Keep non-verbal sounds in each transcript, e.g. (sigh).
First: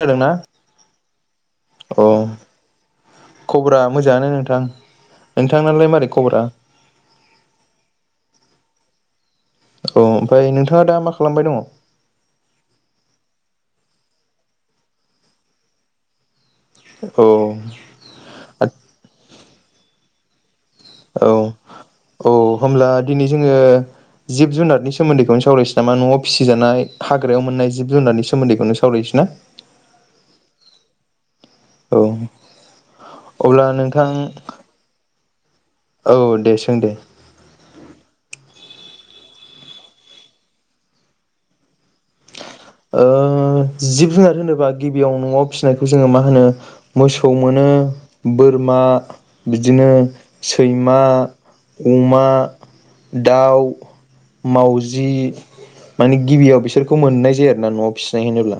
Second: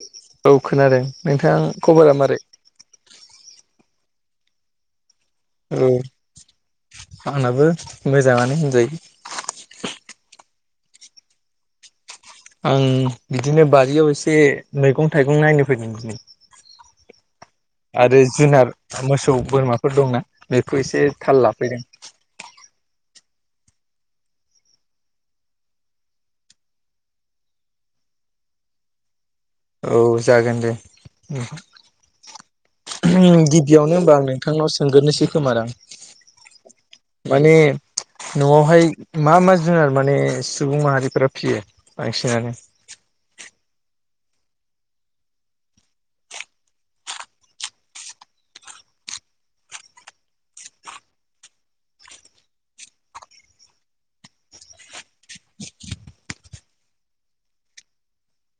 खोनादोंना औ खोनादों नोंथां औ खबरा मारै? खबरा मोजाङानो नोंथां नोंथांनालाय औ मारै खबरा आंनाबो मोजाङानो (unintelligible) अह ओमफ्राय नोंथाङा दा मा खालामबाय दङ? आं बिदिनो बारियाव एसे मैगं थाइगं नायनो फैदों नै आरो जुनार मोसौ बोरमा फोर दंना बेखौ एसे औ थाल लाफैदों औ होमब्ला दिनै जोङो जिब जुनारनि सोमोन्दैखौनो सावरायनोसै नामा न'आव फिसिजानाय हाग्रायाव मोननाय जिब जुनारनि सोमोन्दैखौनो सावरायनोसै ना? औ जागोन दे। औ अब्ला गिबियावनो नोंथां होनबा आं नोंथांनाव सोंगोरनोसै खोमा दां औ दे सों दे माने न'आवहाय मा मा जुनार माने सुबुं माहारिफोरा फियो बांसिनानो? ओ जिब जुनार होनोबा गिबियाव न'आव फिसिनायखौ जोङो मा होनो मोसौ मोनो, बोरमा, बिदिनो सैमा, अमा, दाउ, मावजि, माने गिबियाव बिसोरखौ मोननाय जायो आरो दा न'आव फिसिनाय होनोब्ला।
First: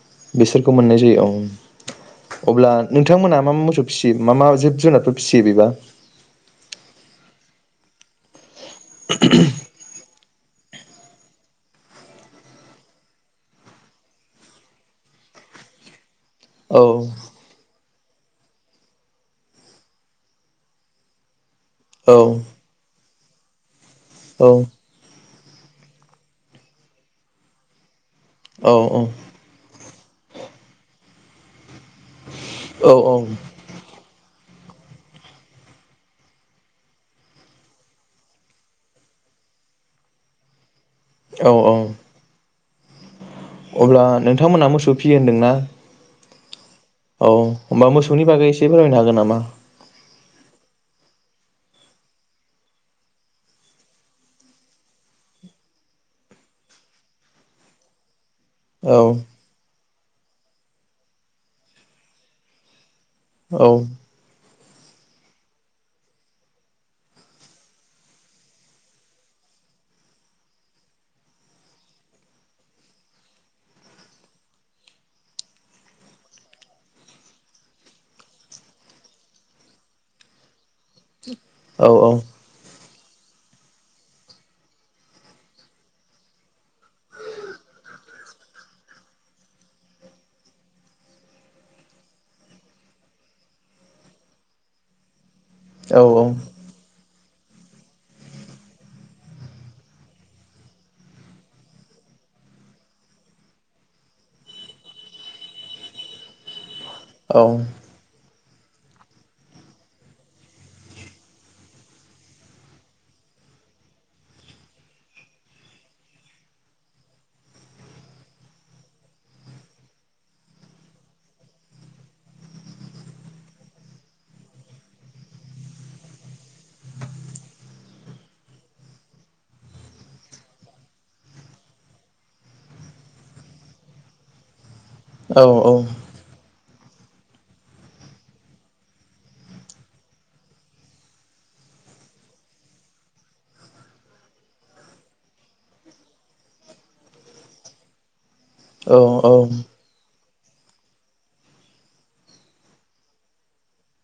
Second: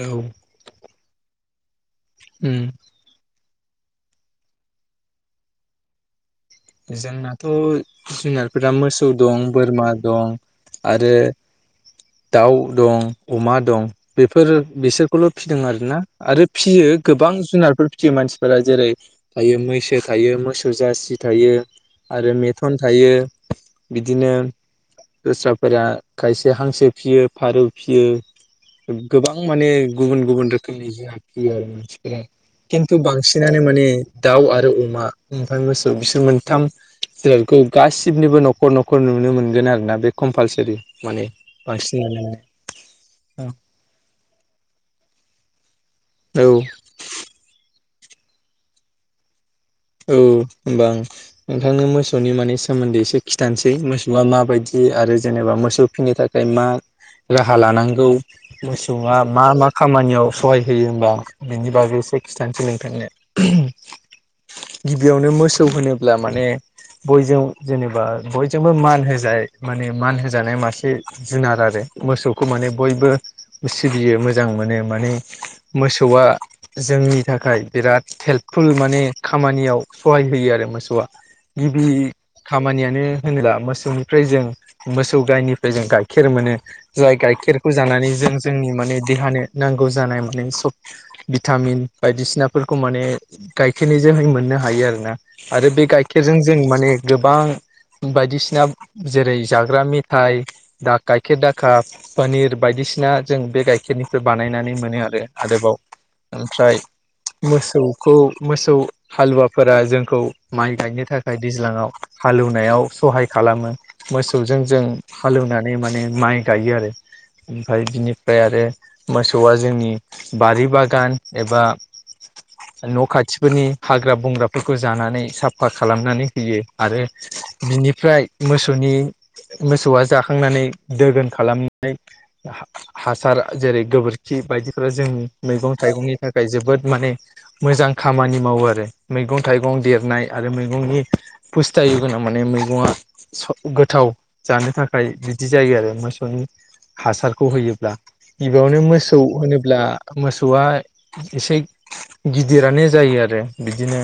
औ बिसोरखौ मोननाय जायो औ। अब्ला नोंथांमोना मा फियो मा मा जिब जुनारफोर फिसियो बेबा? जोंनाथ' जुनार फ्रा मोसौ दं, बोरमा दं आरो दाउ दं, अमा दं बेफोर बिसोरखौल' फिदों आरो ना आरो औ फिसियो गोबां जुनारफोर फियो मानसिफोरा जेरै थायो मैसो थायो, मोसौ जारसि थायो औ आरो मेथन थायो बिदिनो औ दस्राफोरा खायसे हांसो फियो फारौ फियो। औ गोबां माने गुबुन गुबुन रोखोमनि जुनार (unintelligible) औ खिन्थु बांसिनानो माने दाउ आरो अमा ओमफ्राय मोसौ बिसोर मोनथाम जिरादखौ गासिबनिबो न'खर न'खर नुनो मोनगोन आरोना बे कम्पालसारि माने औ औ बांसिनानो अब्ला नों थांमोनहा मोसौ फियो होनदों ना? औ। औ होनबा मोसौनि बागै एसे फोरमायनो हागोन नामा? औ होमबा आम नोंथांनो मोसौनि माने सोमोन्दै एसे खिथानोसै मोसौआ माबायदि आरो जेनेबा मोसौ फिनो थाखाय मा राहा लानांगौ मोसौ औ आ मा मा - खामानियाव सहाय होयो होमबा बेनि बागै एसे खिथानसै नोंथाङनो औ गिबियावनो मोसौ होनोब्ला माने बयजों जेनेबा बयजोंबो मान होजाय माने मान होजानाय मासे जुनार आरो मोसौखौ माने बयबो सिबियो मोजां मोनो माने मोसौआ जोंनि थाखाय बिराद हेल्पफुल माने खामानियाव सहाय होयो आरो मोसौ वा औ गिबि खामानिया मानो होनोबा मोसौनिफ्राय जों मोसौ गायनिफ्राय जों गाइखेर मोनो जाय गाइखेरखौ जानानै जों जोंनि माने देहानो नांगौ जानाय मान सब भिटामिन बायदिसिनाफोरखौ माने गाइखेर निजोहै मोननो हायो आरो ना आरो बे औ गाइखेरजों जों माने गोबां बायदिसिना जेरै जाग्रा मेथाय दा गाइखेर दाखा पोनिर बायदिसिना जों बे गाइखेरनिफ्राय बानायनानै मोनो आरो आदबाव ओमफ्राय औ मोसौखौ- मोसौ हालुवाफोरा जोंखौ माइ गायनो थाखाय दैज्लाङाव हालौवनायाव सहाय खालामो मोसौजों जों हालौवनानै माने माइ गायो आरो ओमफाय बिनिफ्राय आरो मोसौआ जोंनि बारि बागान एबा न' खाथ खाथिफोरनि हाग्रा बंग्राफोरखौ जानानै साफा खालामनानै होयो आरो बिनिफ्राय मोसौनि मोसौआ जाखांनानै दोगोन खालामनाय हासार जेरै गोबोरखि बायदि बेफेरो जों औ औ मैगं थाइगंनि थाखाय जोबोद माने मोजां- खामानि मावो आरो मैगं थाइगं देरनाय आरो मैगंनि फुसथायि माने मैगङा गोथाव जानो थाखाय बिदि जायो आरो मोसौनि हासारखौ होयोब्ला- गिबियावनो मोसौ होनोब्ला मोसौआ इसे गिदिरानो जायो आरो- बिदिनो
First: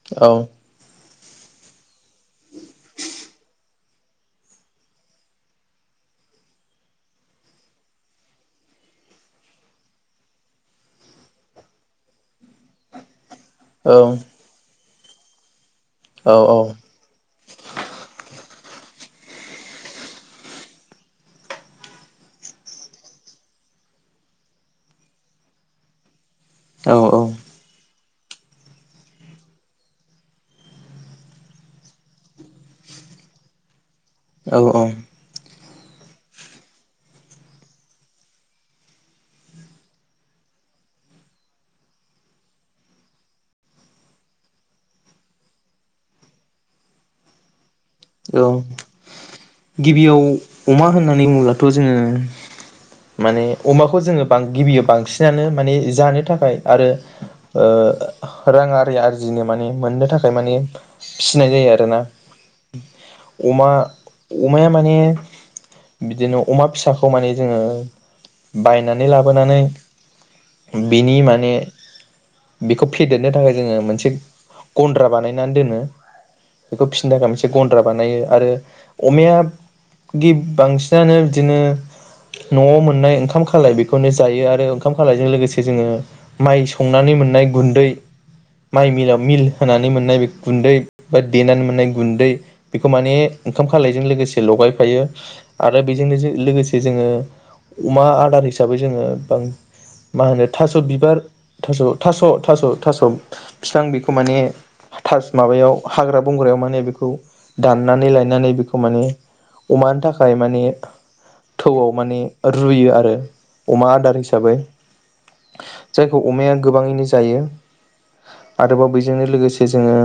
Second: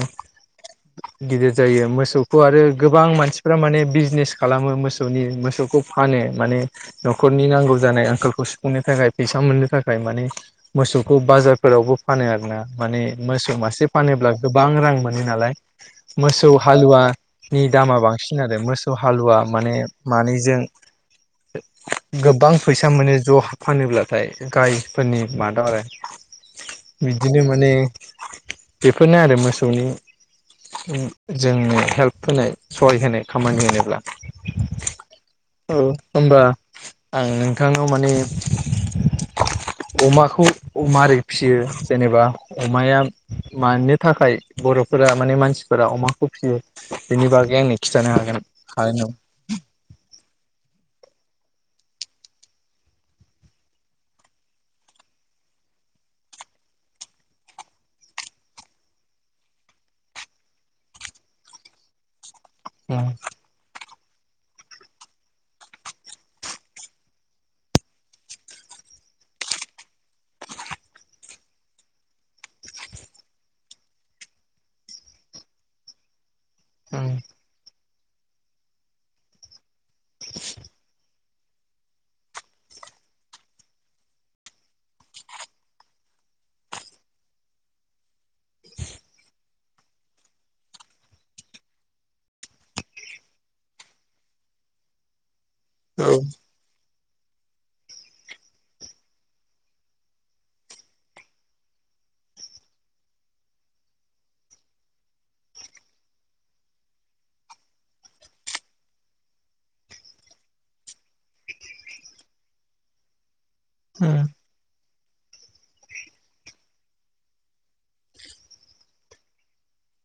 गिदिर जायो मोसौखौ आरो गोबां मानसिफ्रा माने बिजनेस खालामो मोसौनि मोसौखौ फानो माने न'खरनि नांगौ जानाय आंखालखौ सुफुंनो थाखाय फैसा मोननो थाखाय माने मोसौखौ बाजारफोरावबो फानो आरो ना माने मोसौ मान फानोब्ला गोबां रां मोनो नालाय। मोसौ हालुवा नि दामा बांसिन आरो मोसौ हालुवा माने मानैजों गोबां फैसा माने ज' फानोब्लाथाय गायफोरनि मादाव आरो बिदिनो माने बेफोरनो आरो मोसौनि जोंनो हेल्प होनाय सहाय होनाय खामानि होनोब्ला औ औ ओनबा आं नोंथांनाव माने अमाखौ माबोरै फिसियो जेनेबा अमाया मानो थाखाय बर'फोरा माने मानसिफोरा अमाखौ फिसियो बेनि बागै आंनो खिन्थानो औ हागोन (unintelligible) गिबियाव अमा होननानै बुङोब्लाथ' जोङो माने अमाखौ जोङो गिबियाव बांसिनानो माने जानो थाखाय आरो रां आरि आरजिनो माने मोननो थाखाय माने फिसिनाय जायो आरोना। अमा अमाया माने बिदिनो अमा फिसाखौ माने जोङो बायनानै लाबोनानै बिनि माने बिखौ फेदेरनो थाखाय जोङो मोनसे गन्द्रा बानायनानै दोनो। बेखौ फिसिनो थाखाय मोनसे गन द्रा बानायो आरो अमाया गिब बांसिनानो बिदिनो न'आव मोननाय ओंखाम खालाय बेखौनो जायो आरो ओंखाम खालायजों लोगोसे जोङो माइ संनानै मोननाय गुन्दै माइ मिलाव मिल होनानै मोननाय बे गुन्दै बा देनानै मोननाय गुन्दै बेखौ माने- ओंखाम खालायजों लोगोसे लगायफायो। आरो बेजों-बेजों लोगोसे जोङो अमा आदार हिसाबै जोङो बां मा होनो थास' बिबार थास' थास' थास' थास' फिफां माने थास माबायाव हाग्रा बंग्रायाव माने बेखौ दाननानै लाय लायनानै बेखौ माने अमानि थाखाय माने थौआव माने रुयो आरो । अमा आदार हिसाबै । जायखौ अमाया गोबाङैनो जायो आरोबाव बैजोंनो लोगोसे जोङो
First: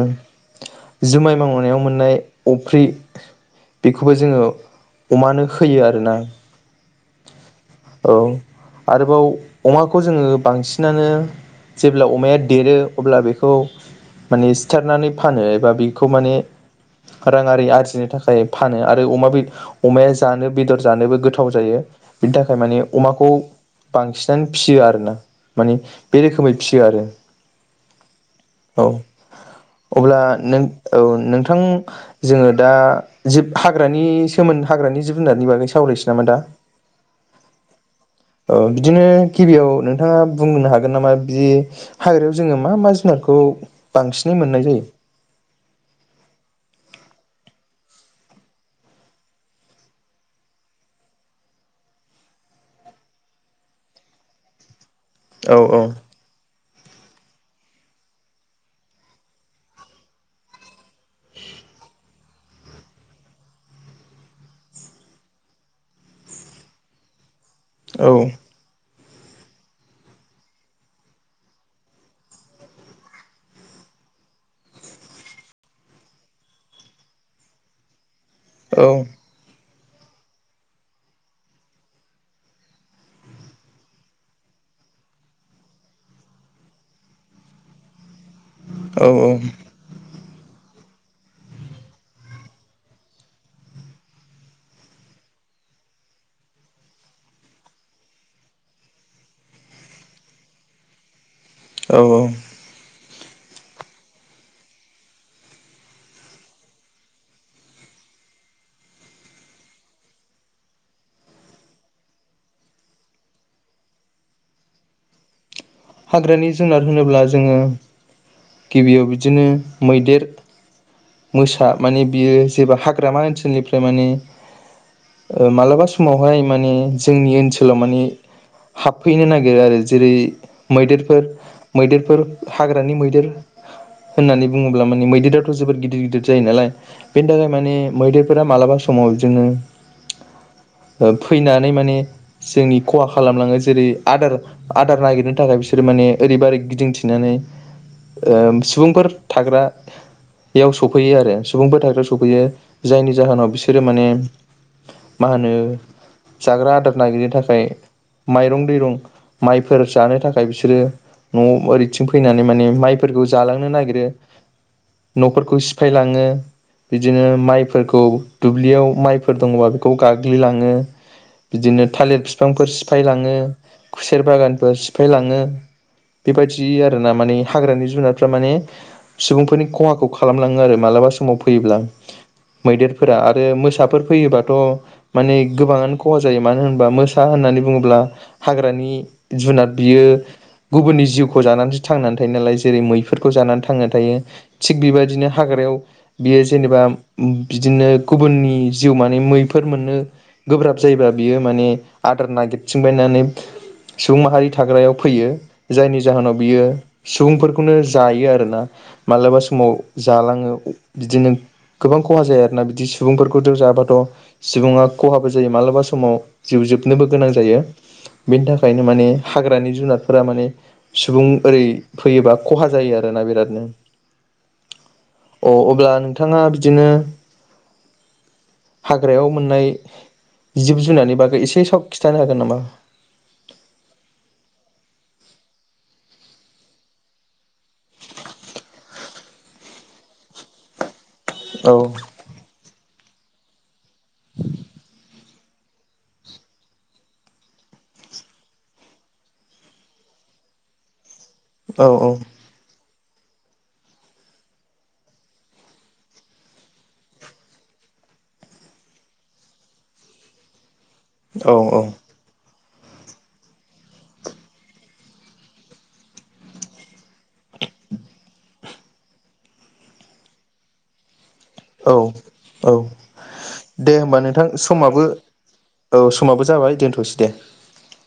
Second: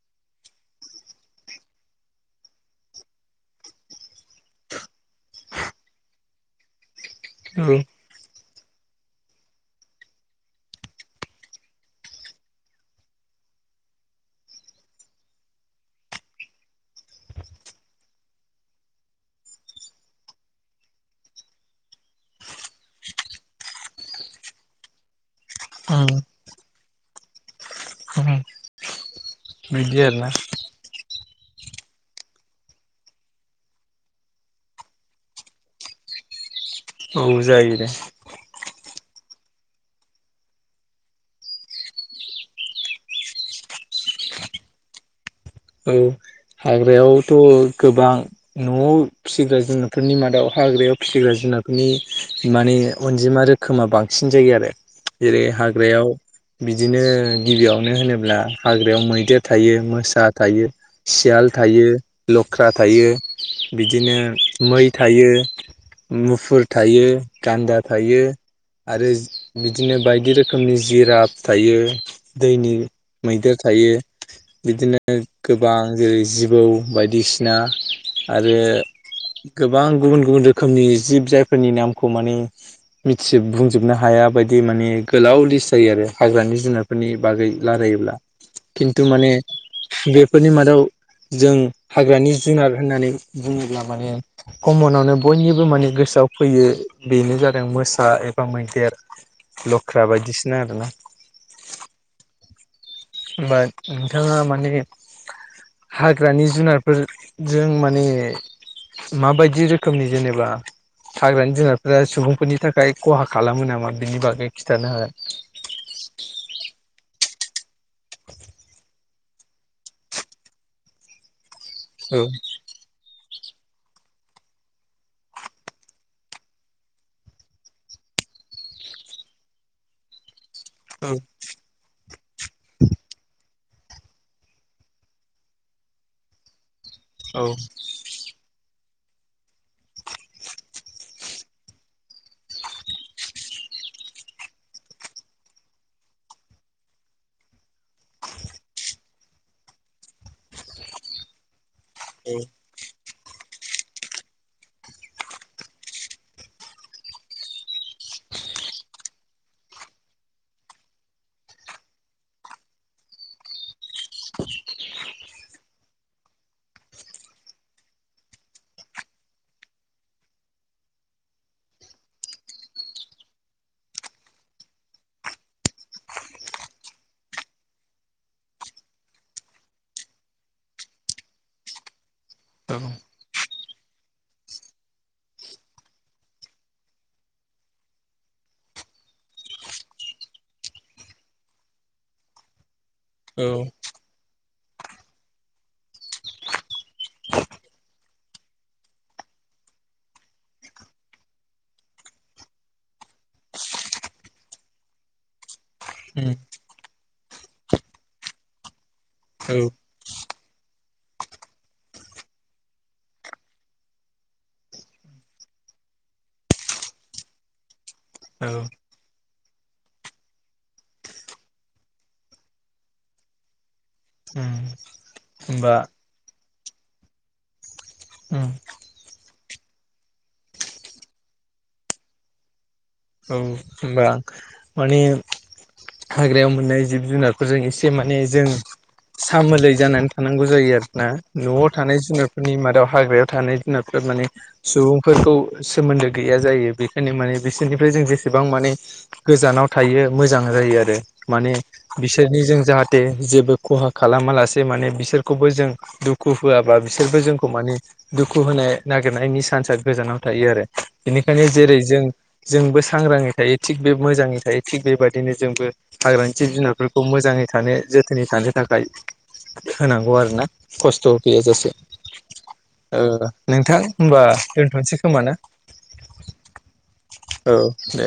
जुमाय मावनायाव मोननाय अफ्रि बेखौबो जोङो अमानो होयो आरोना । औ । आरोबाव अमाखौ जोङो बांसिनानो जेब्ला अमाया देरो अब्ला बेखौ माने सिथारनानै फानो एबा बेखौ माने राङारि आरजि जिनो थाखाय फानो आरो अमा बे अमाया जानो बेदर जानोबो गोथाव जायो बिनि थाखाय माने अमाखौ बांसिनानो फिसियो आरोना । माने औ बे रोखोमै फिसियो आरो औ । (inaudible) औ बिदि अब्ला आरोना नों औ नों । थां जोङो दा जिब हाग्रानि सोमोन्दै हाग्रानि जिब जुनारनि बागै सावरायसै नामा दा । औ जायो दे । औ बिदिनो गिबियाव नोंथाङा बुंनो हागोन नामा बि हाग्रायाव जोङो मा मा जुनारखौ बांसिनै मोननाय जायो । औ हाग्रायावथ' गोबां न'आव फिसिग्रा जुनारफोरनि मादायाव हाग्रायाव फिसिग्रा जुनारफोरनि माने अनजिमा रोखोमा बांसिन जायो आरो । जेरै औ हाग्रायाव बिदिनो गिबियावनो होनोब्ला हाग्रायाव मैदेर थायो मोसा थायो सियाल थायो, लख्रा थायो बिदिनो मै थायो मुफुर थायो । गान्दा औ थायो । आरो बिदिनो बायदि रोखोमनि जिराफ थायो दैनि मैदेर थायो बिदिनो गोबां जेरै जिबौ बायदिसिना आरो औ गोबां गुबुन गुबुन रोखोमनि जिब जायफोरनि नामखौ माने मिथिजोब बुंजोबनो हाया बायदि माने गोलाव लिस्ट जायो आरो हाग्रानि जुनारफोरनि बागै रायलायोब्ला । औ औ । बेफोरनि मादाव जों हाग्रानि जुनार होननानै बुङोब्ला माने कमनावनो बयनिबो माने गोसोआव फैयो बेनो जादों मोसा एबा मैदेर लख्रा बायदिसिना आरोना । औ औ । होनबा नोंथाङा माने हाग्रानि जुनारफोरजों माने माबायदि रोखोमनि जेनेबा हाग्रानि जुनारफोरा सुबुंफोरनि थाखाय खहा खालामो नामा बिनि बागै खिन्थानो हागोन । हाग्रानि जुनार होनोब्ला जोङो गिबियाव (unintelligible) बिदिनो मैदेर, मोसा मानि बियो हागोन जेबो हाग्रा ओनस ओनसोलनिफ्राय माने मालाबा समावहाय माने जोंनि ओनसोलाव माने हाबफैनो नागिरो आरो जेरै मैदेरफोर मैदेरफोर हाग्रानि मैदेर होननानै बुङोब्ला माने मैदेराथ' जोबोर गिदिर गिदिर जायो नालाय । बेनि औ थाखाय माने मैदेरफोरा मालाबा समाव जोङो ओ फैनानै माने जोंनि खहा खालामलाङो जेरै आदार आदार ना थाखाय बिसोरो माने ओरैबा ओै गिदिंथिनानै ओ सुबुंफोर थाग्रायाव सफैयो आरो। सुबुंफोर थाग्राआव सौफैयो जायनि जाहोनाव बिसोरो माने मा होनो जाग्रा आदार नागिरनो थाखाय माइरं दैरं माइफोर जानो थाखा खाय बिसोरो न'आव ओरैथिं फैनानै माने माइफोरखौ जालांनो नागिर रो न' फोर खौ सिफायलांओ बिदिनो माइ फोरखौ दुब्लिआव माइ फोर दंब्ला बेखौ गाग्लि लांओ बिदिनो थालिर फिफां फोर सिफाय लांओ खुसेर बागान फोर सि फाय लाङो बेबायदि आर ना माने हाग्रानि जुनारफ्रा माने सुबुंफोरनि खहाखौ खालामलाङो आरो मालाबा समाव फैयोब्ला। औ मैदेरफोरा आरो मोस साफोर फैयोबाथ' माने गोबाङानो खहा जायो मानो होनोबा मोसा होननानै बुङोब्ला हाग्रानि जुनाद। बियो गुबुननि जिउखौ जानानैसो थांनानै थायो नालाय जेरै मै बेफोरखौ औ जानानै थांना थायो। थिग बेबायदिनो हाग्रायाव बियो जेनेबा उ बिदिनो गुबुननि जिउ माने मैफोर मोननो गोब्राब जायोबा बियो माने आदार नागिरथिंबायनानै सुबुं माहारि थाग्रायाव फैयो। जायनि जाहोनाव उम बियो सुबुंफोरखौनो जायो आरोना। मालाबा औ समाव जालाङो। बिदिनो गोबां खहा जायो आरोना बिदि सुबुंफोरखौ ज' जायाबाथ' सुबुङा खहाबो जायो माबलाबा समाव जिउ जोबनोबो गोनां जायो बेनि औ थाखायनो माने हाग्रानि जुनारफोरा माने सुबुं ओरै फैयोबा खहा जायो आरोना बिरादनो उम अ होमबा अब्ला नोंथाङा बिदिनो उम हाग्रायाव मोननाय जिब जुनार बागै एसे सथ खिन्थानो हागोन नामा औ होनबा माने हाग्रायाव मोननाय जिब जुनारफोरजों एसे माने जों सामोलै जानानै थानांगौ जायो आरोना न'आव औ थानाय जुनारफोरनि मादाव हाग्रायाव थानाय जुनादफोर माने सुबुंफोरखौ सोमोन्दो गैया जायो बेखायनो माने बिसोरनि ओमफ्राय जों जेसेबां माने गोजानाव थायो मोजां जायो आरो माने औ बिसोरनि जों जाहाथे थे जेबो खहा खालामा लासे माने बिसोरखौबो जों दुखु होआबा बिसोरबो जोंखौ माने दुखु होनो नागिरनायनि सान्सआ गोजानाव थायो आरो। बेनिखायनो जेरै औ जों जोंबो सांग्राङै थायो थिग बे मोजाङै थायो थिग बेबाददिनो जोंबो हाग्रानि जिब जुनारफोरखौ मोजाङै थानो जोथोनै थानो थाखाय होनांगौ आरो ना खस्थ' गैयाजासे औ औ ओ नोंथां दे होनबा होमबा नोंथां दोनथ'नोसै समाबो खोमा ना औ समाबो जाबाय दोनथ'सै दे। औ दे